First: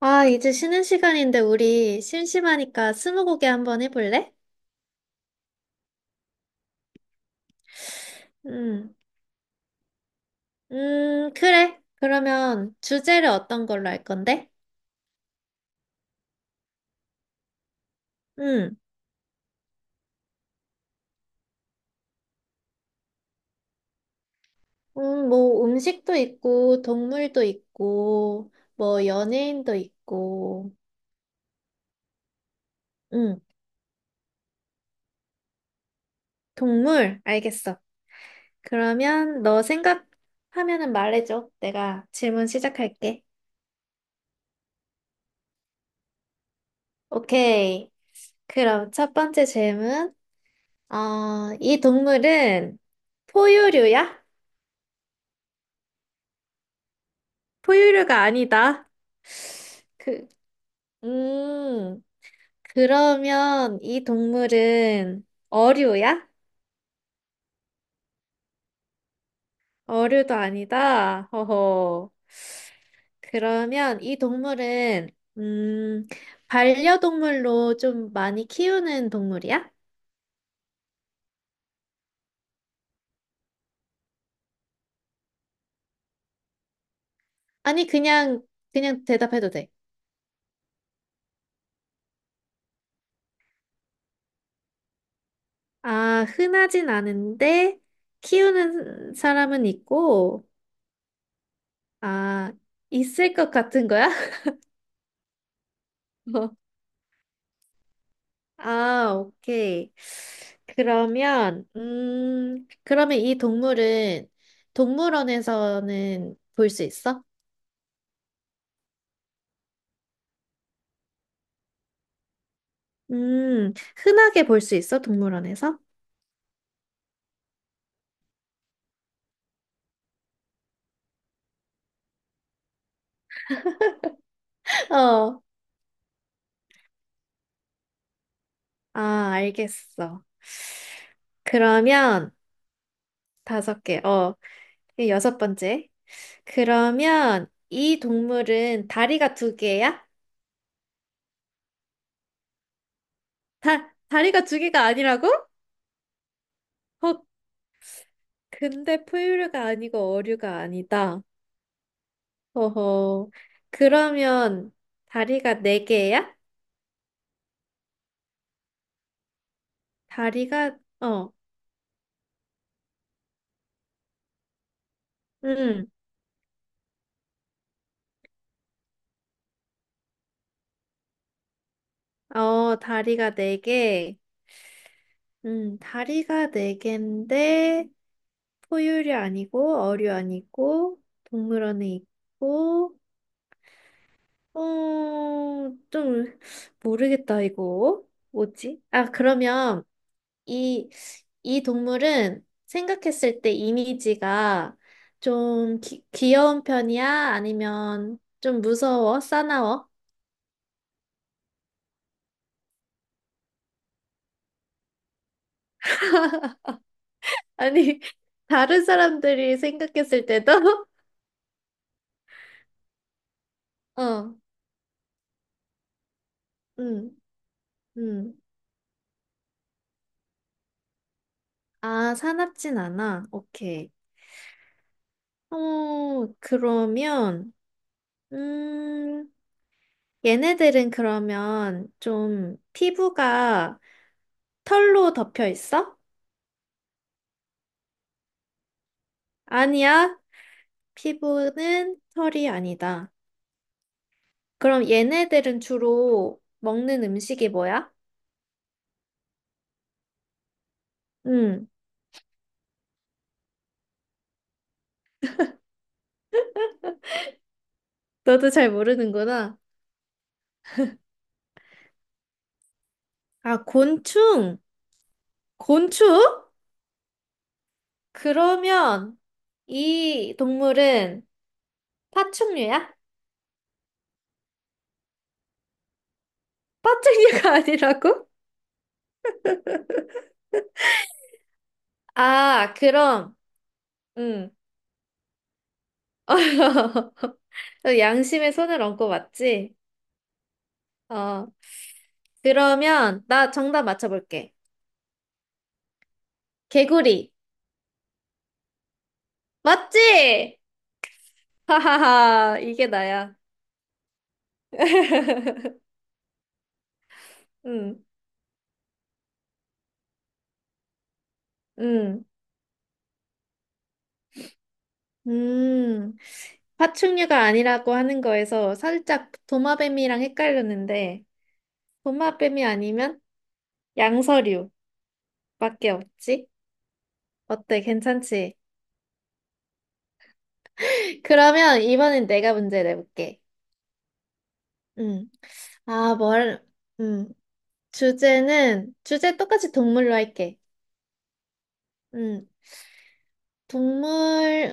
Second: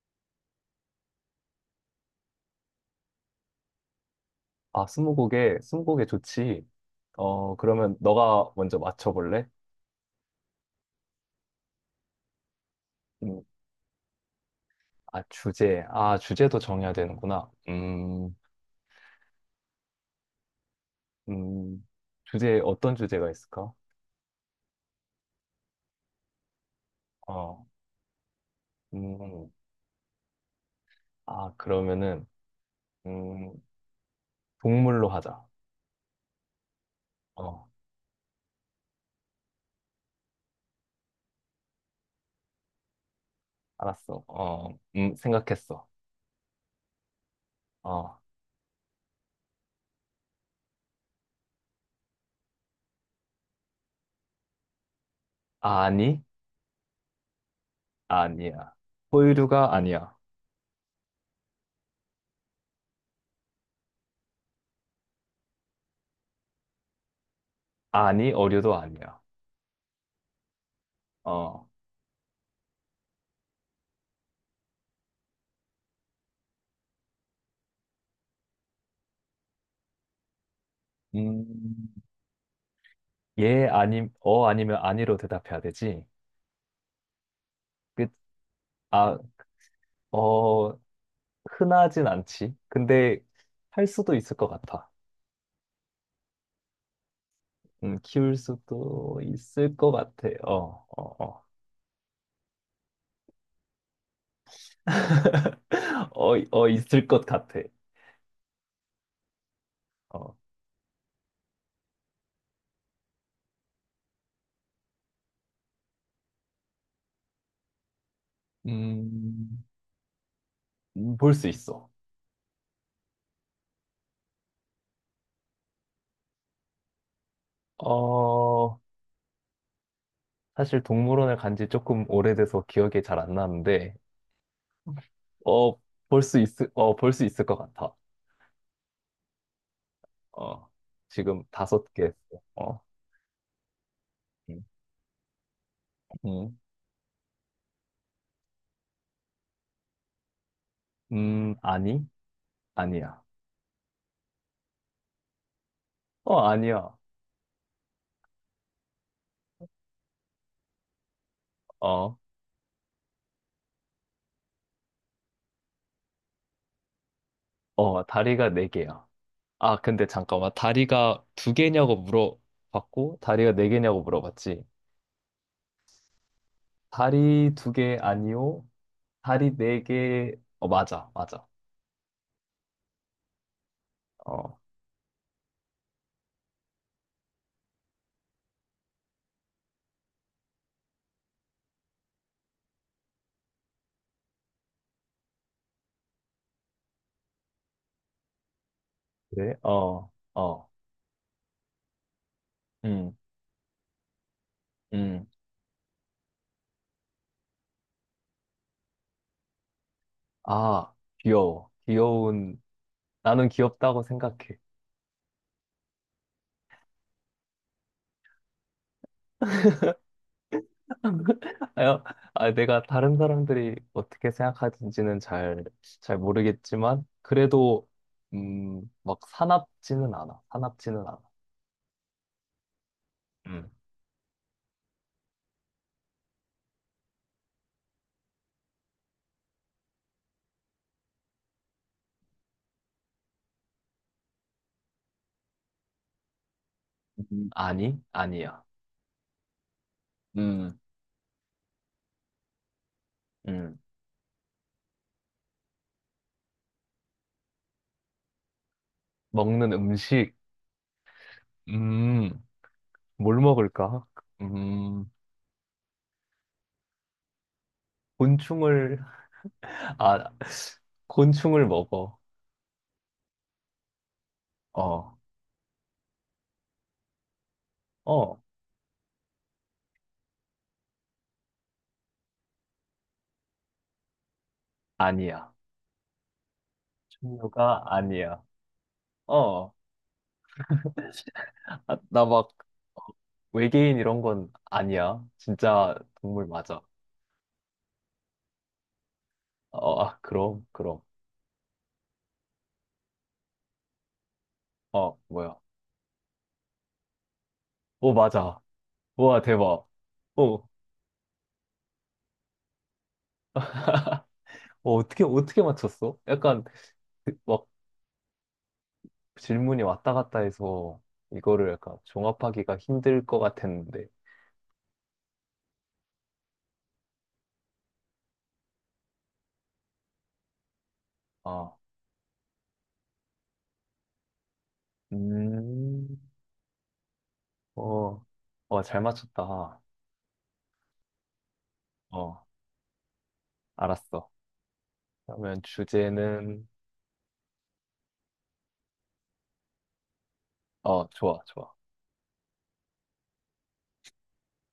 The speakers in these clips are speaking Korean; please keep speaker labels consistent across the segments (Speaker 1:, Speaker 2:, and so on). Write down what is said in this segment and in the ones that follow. Speaker 1: 아, 이제 쉬는 시간인데 우리 심심하니까 스무고개 한번 해볼래?
Speaker 2: 아, 스무고개, 스무고개 좋지. 어, 그러면 너가 먼저
Speaker 1: 음,
Speaker 2: 맞춰볼래?
Speaker 1: 그래. 그러면 주제를
Speaker 2: 음,
Speaker 1: 어떤 걸로 할 건데?
Speaker 2: 아, 주제. 아, 주제도 정해야 되는구나.
Speaker 1: 음,
Speaker 2: 음, 주제, 어떤 주제가 있을까?
Speaker 1: 뭐 음식도 있고, 동물도
Speaker 2: 어,
Speaker 1: 있고, 뭐
Speaker 2: 음,
Speaker 1: 연예인도 있고,
Speaker 2: 아, 그러면은,
Speaker 1: 음,
Speaker 2: 음, 동물로 하자.
Speaker 1: 동물,
Speaker 2: 어,
Speaker 1: 알겠어. 그러면 너 생각하면은 말해줘. 내가 질문 시작할게.
Speaker 2: 알았어. 어, 생각했어.
Speaker 1: 오케이.
Speaker 2: 어,
Speaker 1: 그럼 첫 번째 질문. 어, 이 동물은 포유류야?
Speaker 2: 아니?
Speaker 1: 포유류가
Speaker 2: 아니야.
Speaker 1: 아니다.
Speaker 2: 포유류가 아니야.
Speaker 1: 그, 음, 그러면 이 동물은 어류야?
Speaker 2: 아니, 어류도 아니야.
Speaker 1: 어류도 아니다.
Speaker 2: 어,
Speaker 1: 허허. 그러면 이 동물은, 음, 반려동물로 좀 많이 키우는 동물이야?
Speaker 2: 음, 예, 아니 어, 아니면 아니로 대답해야 되지?
Speaker 1: 아니, 그냥, 그냥
Speaker 2: 아,
Speaker 1: 대답해도 돼.
Speaker 2: 어, 흔하진 않지. 근데 할 수도 있을 것 같아.
Speaker 1: 아, 흔하진 않은데,
Speaker 2: 키울
Speaker 1: 키우는
Speaker 2: 수도
Speaker 1: 사람은
Speaker 2: 있을 것 같아.
Speaker 1: 있고,
Speaker 2: 어, 어, 어.
Speaker 1: 아, 있을 것 같은 거야?
Speaker 2: 어, 어, 있을 것 같아.
Speaker 1: 아, 오케이.
Speaker 2: 어,
Speaker 1: 그러면, 그러면 이 동물은 동물원에서는 볼 수 있어?
Speaker 2: 음, 볼 수 있어.
Speaker 1: 음, 흔하게 볼 수 있어, 동물원에서?
Speaker 2: 어, 사실 동물원을 간지 조금 오래돼서 기억이 잘 안 나는데,
Speaker 1: 어,
Speaker 2: 어, 볼 수 있, 어, 볼 수 있을 것 같아.
Speaker 1: 아, 알겠어.
Speaker 2: 어, 지금 5개 했어.
Speaker 1: 그러면
Speaker 2: 어,
Speaker 1: 다섯 개, 어,
Speaker 2: 음,
Speaker 1: 이게 여섯 번째.
Speaker 2: 음,
Speaker 1: 그러면 이 동물은 다리가 두 개야?
Speaker 2: 아니? 아니야.
Speaker 1: 다리가 두 개가 아니라고?
Speaker 2: 어, 아니야.
Speaker 1: 어, 근데 포유류가 아니고 어류가 아니다.
Speaker 2: 어.
Speaker 1: 어허. 그러면 다리가 네 개야?
Speaker 2: 어, 다리가 4개야. 아, 근데 잠깐만.
Speaker 1: 다리가
Speaker 2: 다리가
Speaker 1: 어,
Speaker 2: 2개냐고 물어봤고, 다리가 4개냐고 물어봤지.
Speaker 1: 응
Speaker 2: 다리 2개 아니요? 다리 4개 어, 맞아, 맞아.
Speaker 1: 어, 다리가 네 개.
Speaker 2: 어,
Speaker 1: 다리가 네 개인데 포유류 아니고 어류 아니고 동물원에 있고 어, 좀 모르겠다 이거. 뭐지? 아,
Speaker 2: 그래?
Speaker 1: 그러면
Speaker 2: 어, 어,
Speaker 1: 이, 이 동물은
Speaker 2: 음,
Speaker 1: 생각했을 때 이미지가
Speaker 2: 음.
Speaker 1: 좀 귀 귀여운 편이야? 아니면 좀 무서워? 사나워?
Speaker 2: 아, 귀여워. 귀여운, 나는 귀엽다고 생각해.
Speaker 1: 아니, 다른 사람들이 생각했을 때도?
Speaker 2: 아, 아, 내가 다른 사람들이 어떻게
Speaker 1: 어,
Speaker 2: 생각하는지는 잘, 잘 모르겠지만,
Speaker 1: 음,
Speaker 2: 그래도,
Speaker 1: 음.
Speaker 2: 막 사납지는 않아. 사납지는 않아.
Speaker 1: 아, 사납진 않아.
Speaker 2: 응.
Speaker 1: 오케이. 어, 그러면, 음, 얘네들은 그러면 좀 피부가 털로 덮여 있어?
Speaker 2: 아니, 아니야.
Speaker 1: 아니야.
Speaker 2: 음,
Speaker 1: 피부는 털이 아니다.
Speaker 2: 음,
Speaker 1: 그럼 얘네들은 주로 먹는 음식이 뭐야?
Speaker 2: 먹는 음식,
Speaker 1: 응,
Speaker 2: 음, 뭘 먹을까? 음,
Speaker 1: 너도 잘
Speaker 2: 곤충을,
Speaker 1: 모르는구나.
Speaker 2: 아, 곤충을 먹어.
Speaker 1: 아, 곤충!
Speaker 2: 어,
Speaker 1: 곤충?
Speaker 2: 어,
Speaker 1: 그러면 이 동물은 파충류야?
Speaker 2: 아니야.
Speaker 1: 파충류가
Speaker 2: 종류가
Speaker 1: 아니라고?
Speaker 2: 아니야. 어, 아, 나막
Speaker 1: 아,
Speaker 2: 어,
Speaker 1: 그럼,
Speaker 2: 외계인 이런
Speaker 1: 응.
Speaker 2: 건 아니야. 진짜 동물 맞아.
Speaker 1: 양심에 손을 얹고 맞지?
Speaker 2: 어, 아, 그럼, 그럼.
Speaker 1: 어, 그러면 나 정답 맞춰볼게.
Speaker 2: 어, 뭐야.
Speaker 1: 개구리.
Speaker 2: 오, 맞아. 우와, 대박. 어,
Speaker 1: 맞지?
Speaker 2: 어,
Speaker 1: 하하하, 이게 나야.
Speaker 2: 어떻게, 어떻게 맞췄어? 약간, 그, 막,
Speaker 1: 응,
Speaker 2: 질문이 왔다 갔다 해서 이거를 약간
Speaker 1: 응.
Speaker 2: 종합하기가 힘들 것 같았는데,
Speaker 1: 음, 파충류가 아니라고 하는 거에서 살짝 도마뱀이랑 헷갈렸는데,
Speaker 2: 아,
Speaker 1: 도마뱀이 아니면 양서류밖에
Speaker 2: 음,
Speaker 1: 없지? 어때?
Speaker 2: 어,
Speaker 1: 괜찮지?
Speaker 2: 어, 잘 맞췄다.
Speaker 1: 그러면 이번엔
Speaker 2: 어,
Speaker 1: 내가 문제 내볼게.
Speaker 2: 알았어.
Speaker 1: 음.
Speaker 2: 그러면
Speaker 1: 아, 뭘,
Speaker 2: 주제는,
Speaker 1: 음. 주제는, 주제 똑같이 동물로 할게.
Speaker 2: 어, 좋아, 좋아.
Speaker 1: 음. 동물,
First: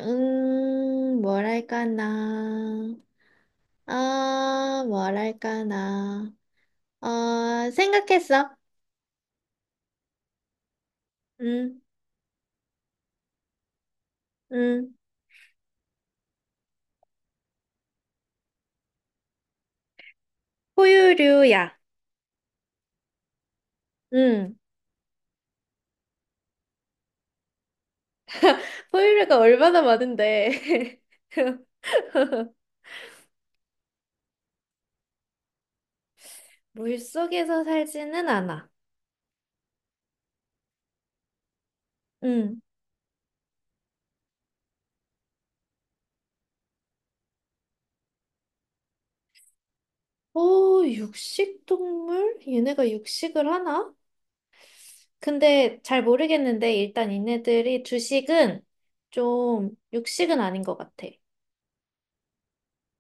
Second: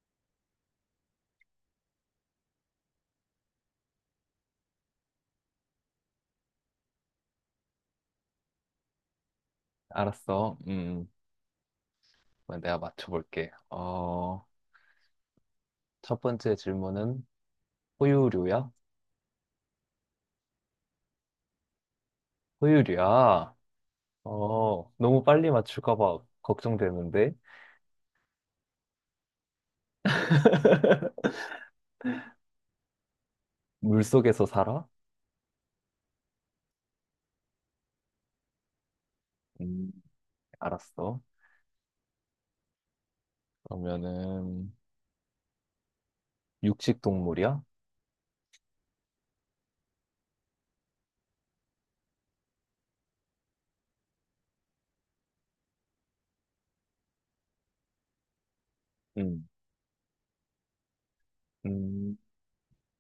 Speaker 1: 뭘 할까나. 아, 뭘 할까나. 어, 생각했어.
Speaker 2: 알았어.
Speaker 1: 음,
Speaker 2: 그럼 내가 맞춰볼게. 어,
Speaker 1: 음.
Speaker 2: 첫 번째 질문은 호유류야?
Speaker 1: 포유류야.
Speaker 2: 호유류야?
Speaker 1: 응.
Speaker 2: 어, 너무 빨리 맞출까 봐 걱정되는데,
Speaker 1: 포유류가 얼마나 많은데.
Speaker 2: 물속에서 살아?
Speaker 1: 물속에서 살지는 않아.
Speaker 2: 음, 알았어.
Speaker 1: 응.
Speaker 2: 그러면은, 육식 동물이야?
Speaker 1: 오, 육식동물? 얘네가 육식을 하나? 근데 잘 모르겠는데, 일단 얘네들이 주식은
Speaker 2: 음.
Speaker 1: 좀 육식은 아닌 것 같아.
Speaker 2: 음,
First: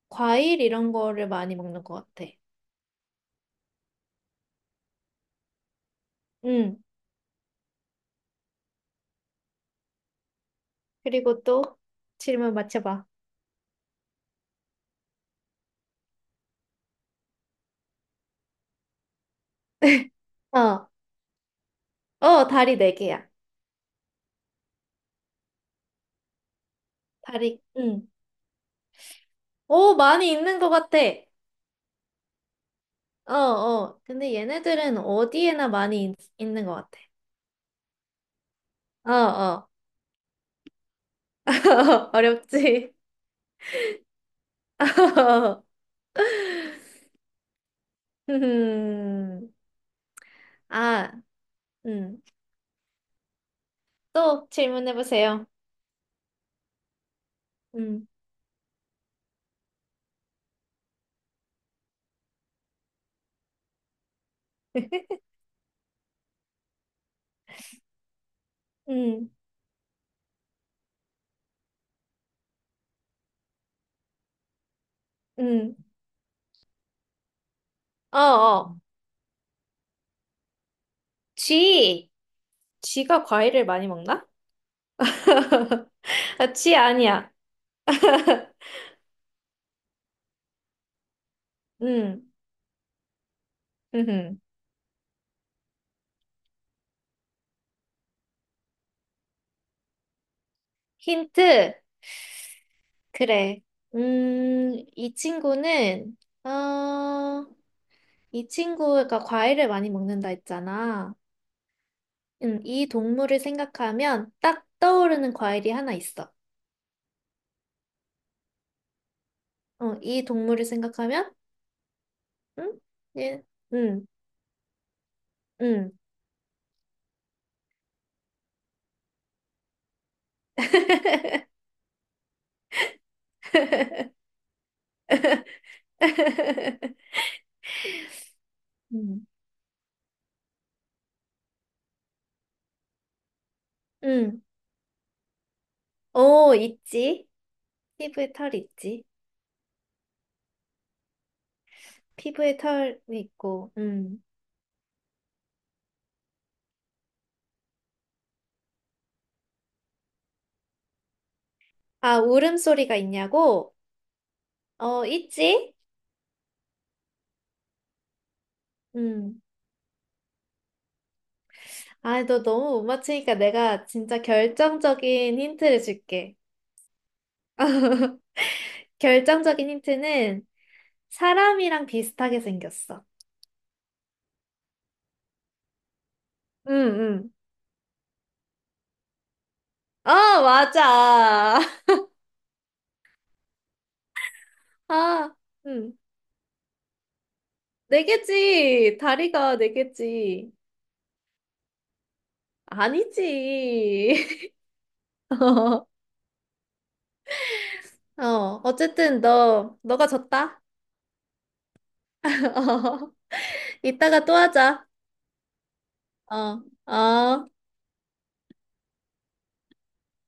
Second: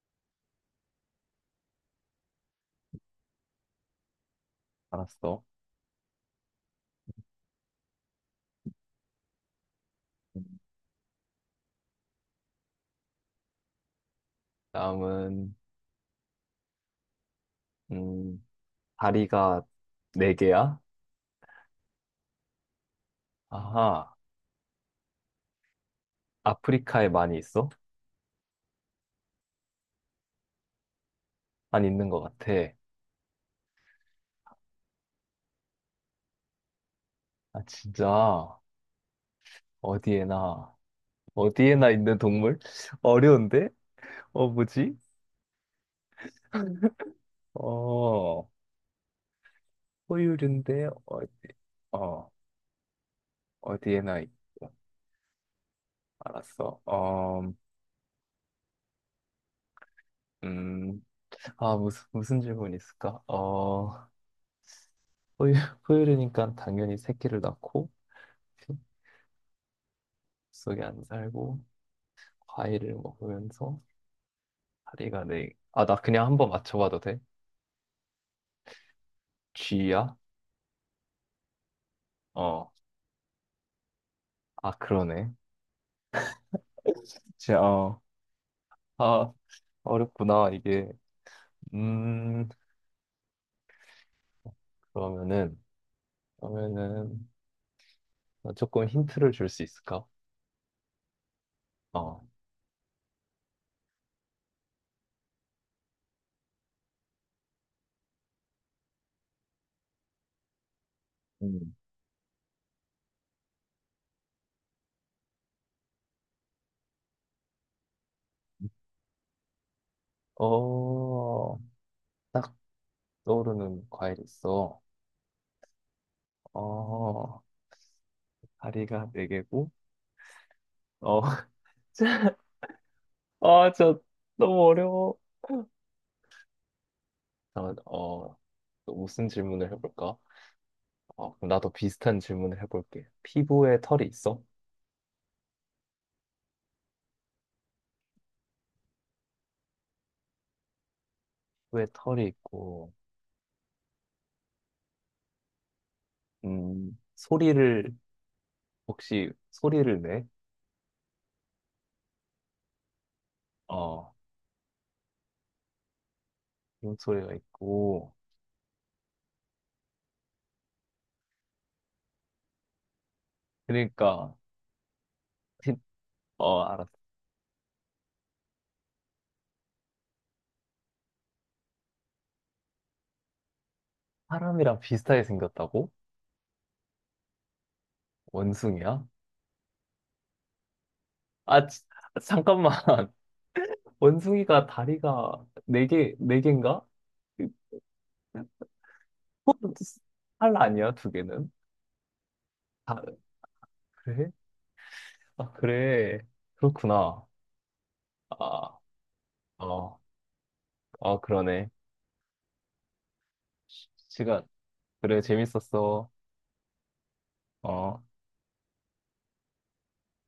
Speaker 1: 과일 이런 거를 많이 먹는 것 같아.
Speaker 2: 알았어.
Speaker 1: 응. 그리고 또 질문 맞춰봐.
Speaker 2: 다음은, 음, 다리가 4개야?
Speaker 1: 어, 어, 다리 네 개야.
Speaker 2: 아하, 아프리카에 많이
Speaker 1: 다리,
Speaker 2: 있어?
Speaker 1: 응. 오, 많이 있는 것 같아.
Speaker 2: 안 있는 것 같아.
Speaker 1: 어, 어. 근데 얘네들은 어디에나 많이 있는 것 같아.
Speaker 2: 아, 진짜,
Speaker 1: 어, 어.
Speaker 2: 어디에나, 어디에나 있는 동물?
Speaker 1: 어렵지?
Speaker 2: 어려운데? 어, 뭐지? 어,
Speaker 1: 음.
Speaker 2: 포유류인데,
Speaker 1: 아,
Speaker 2: 어,
Speaker 1: 음.
Speaker 2: 어, 어디에나
Speaker 1: 또
Speaker 2: 있어.
Speaker 1: 질문해보세요.
Speaker 2: 알았어. 어,
Speaker 1: 음.
Speaker 2: 음, 아, 무슨, 무슨 질문이 있을까? 어, 포유, 포유류니까 당연히 새끼를 낳고,
Speaker 1: 음.
Speaker 2: 속에 안 살고, 과일을 먹으면서 다리가 네.
Speaker 1: 음.
Speaker 2: 아, 나 그냥 한번 맞춰봐도 돼?
Speaker 1: 어, 어.
Speaker 2: G야?
Speaker 1: 쥐.
Speaker 2: 어.
Speaker 1: 쥐가 과일을 많이 먹나?
Speaker 2: 아, 그러네.
Speaker 1: 아, 쥐 아니야.
Speaker 2: 진짜 어. 아, 어렵구나, 이게.
Speaker 1: 음.
Speaker 2: 음,
Speaker 1: 음.
Speaker 2: 그러면은, 그러면은, 나 조금 힌트를 줄 수 있을까?
Speaker 1: 힌트.
Speaker 2: 어.
Speaker 1: 그래. 이 친구는, 어, 이 친구가 과일을 많이 먹는다 했잖아.
Speaker 2: 음.
Speaker 1: 이 동물을 생각하면 딱 떠오르는 과일이 하나 있어. 어, 이 동물을 생각하면,
Speaker 2: 어, 딱
Speaker 1: 응? 예,
Speaker 2: 떠오르는
Speaker 1: 응,
Speaker 2: 과일 있어.
Speaker 1: 응,
Speaker 2: 어, 다리가 4개고, 어, 아, 저 너무 어려워. 잠깐만, 어, 또
Speaker 1: 응,
Speaker 2: 무슨 질문을 해볼까? 어, 그럼 나도 비슷한 질문을 해볼게. 피부에 털이 있어?
Speaker 1: 응. 오, 있지. 피부에 털 있지.
Speaker 2: 피부에 털이
Speaker 1: 피부에
Speaker 2: 있고,
Speaker 1: 털이 있고,
Speaker 2: 소리를, 혹시 소리를 내?
Speaker 1: 아, 울음소리가 있냐고?
Speaker 2: 어,
Speaker 1: 어, 있지?
Speaker 2: 이런 소리가 있고,
Speaker 1: 음. 아, 너 너무 못 맞추니까 내가 진짜
Speaker 2: 그러니까,
Speaker 1: 결정적인
Speaker 2: 피-
Speaker 1: 힌트를 줄게.
Speaker 2: 어, 알았어.
Speaker 1: 결정적인 힌트는 사람이랑 비슷하게 생겼어.
Speaker 2: 사람이랑 비슷하게 생겼다고?
Speaker 1: 응, 응.
Speaker 2: 원숭이야?
Speaker 1: 아, 맞아.
Speaker 2: 아, 지- 잠깐만. 원숭이가
Speaker 1: 아,
Speaker 2: 다리가 네
Speaker 1: 응.
Speaker 2: 개, 네 개인가?
Speaker 1: 네 개지. 다리가 네 개지.
Speaker 2: 팔 아니야, 2개는? 아, 그래?
Speaker 1: 아니지.
Speaker 2: 아, 그래. 그렇구나.
Speaker 1: 어,
Speaker 2: 아,
Speaker 1: 어쨌든 너,
Speaker 2: 어,
Speaker 1: 너가 졌다.
Speaker 2: 어, 그러네.
Speaker 1: 이따가 또
Speaker 2: 시간.
Speaker 1: 하자.
Speaker 2: 그래, 재밌었어.
Speaker 1: 어, 어.
Speaker 2: 어.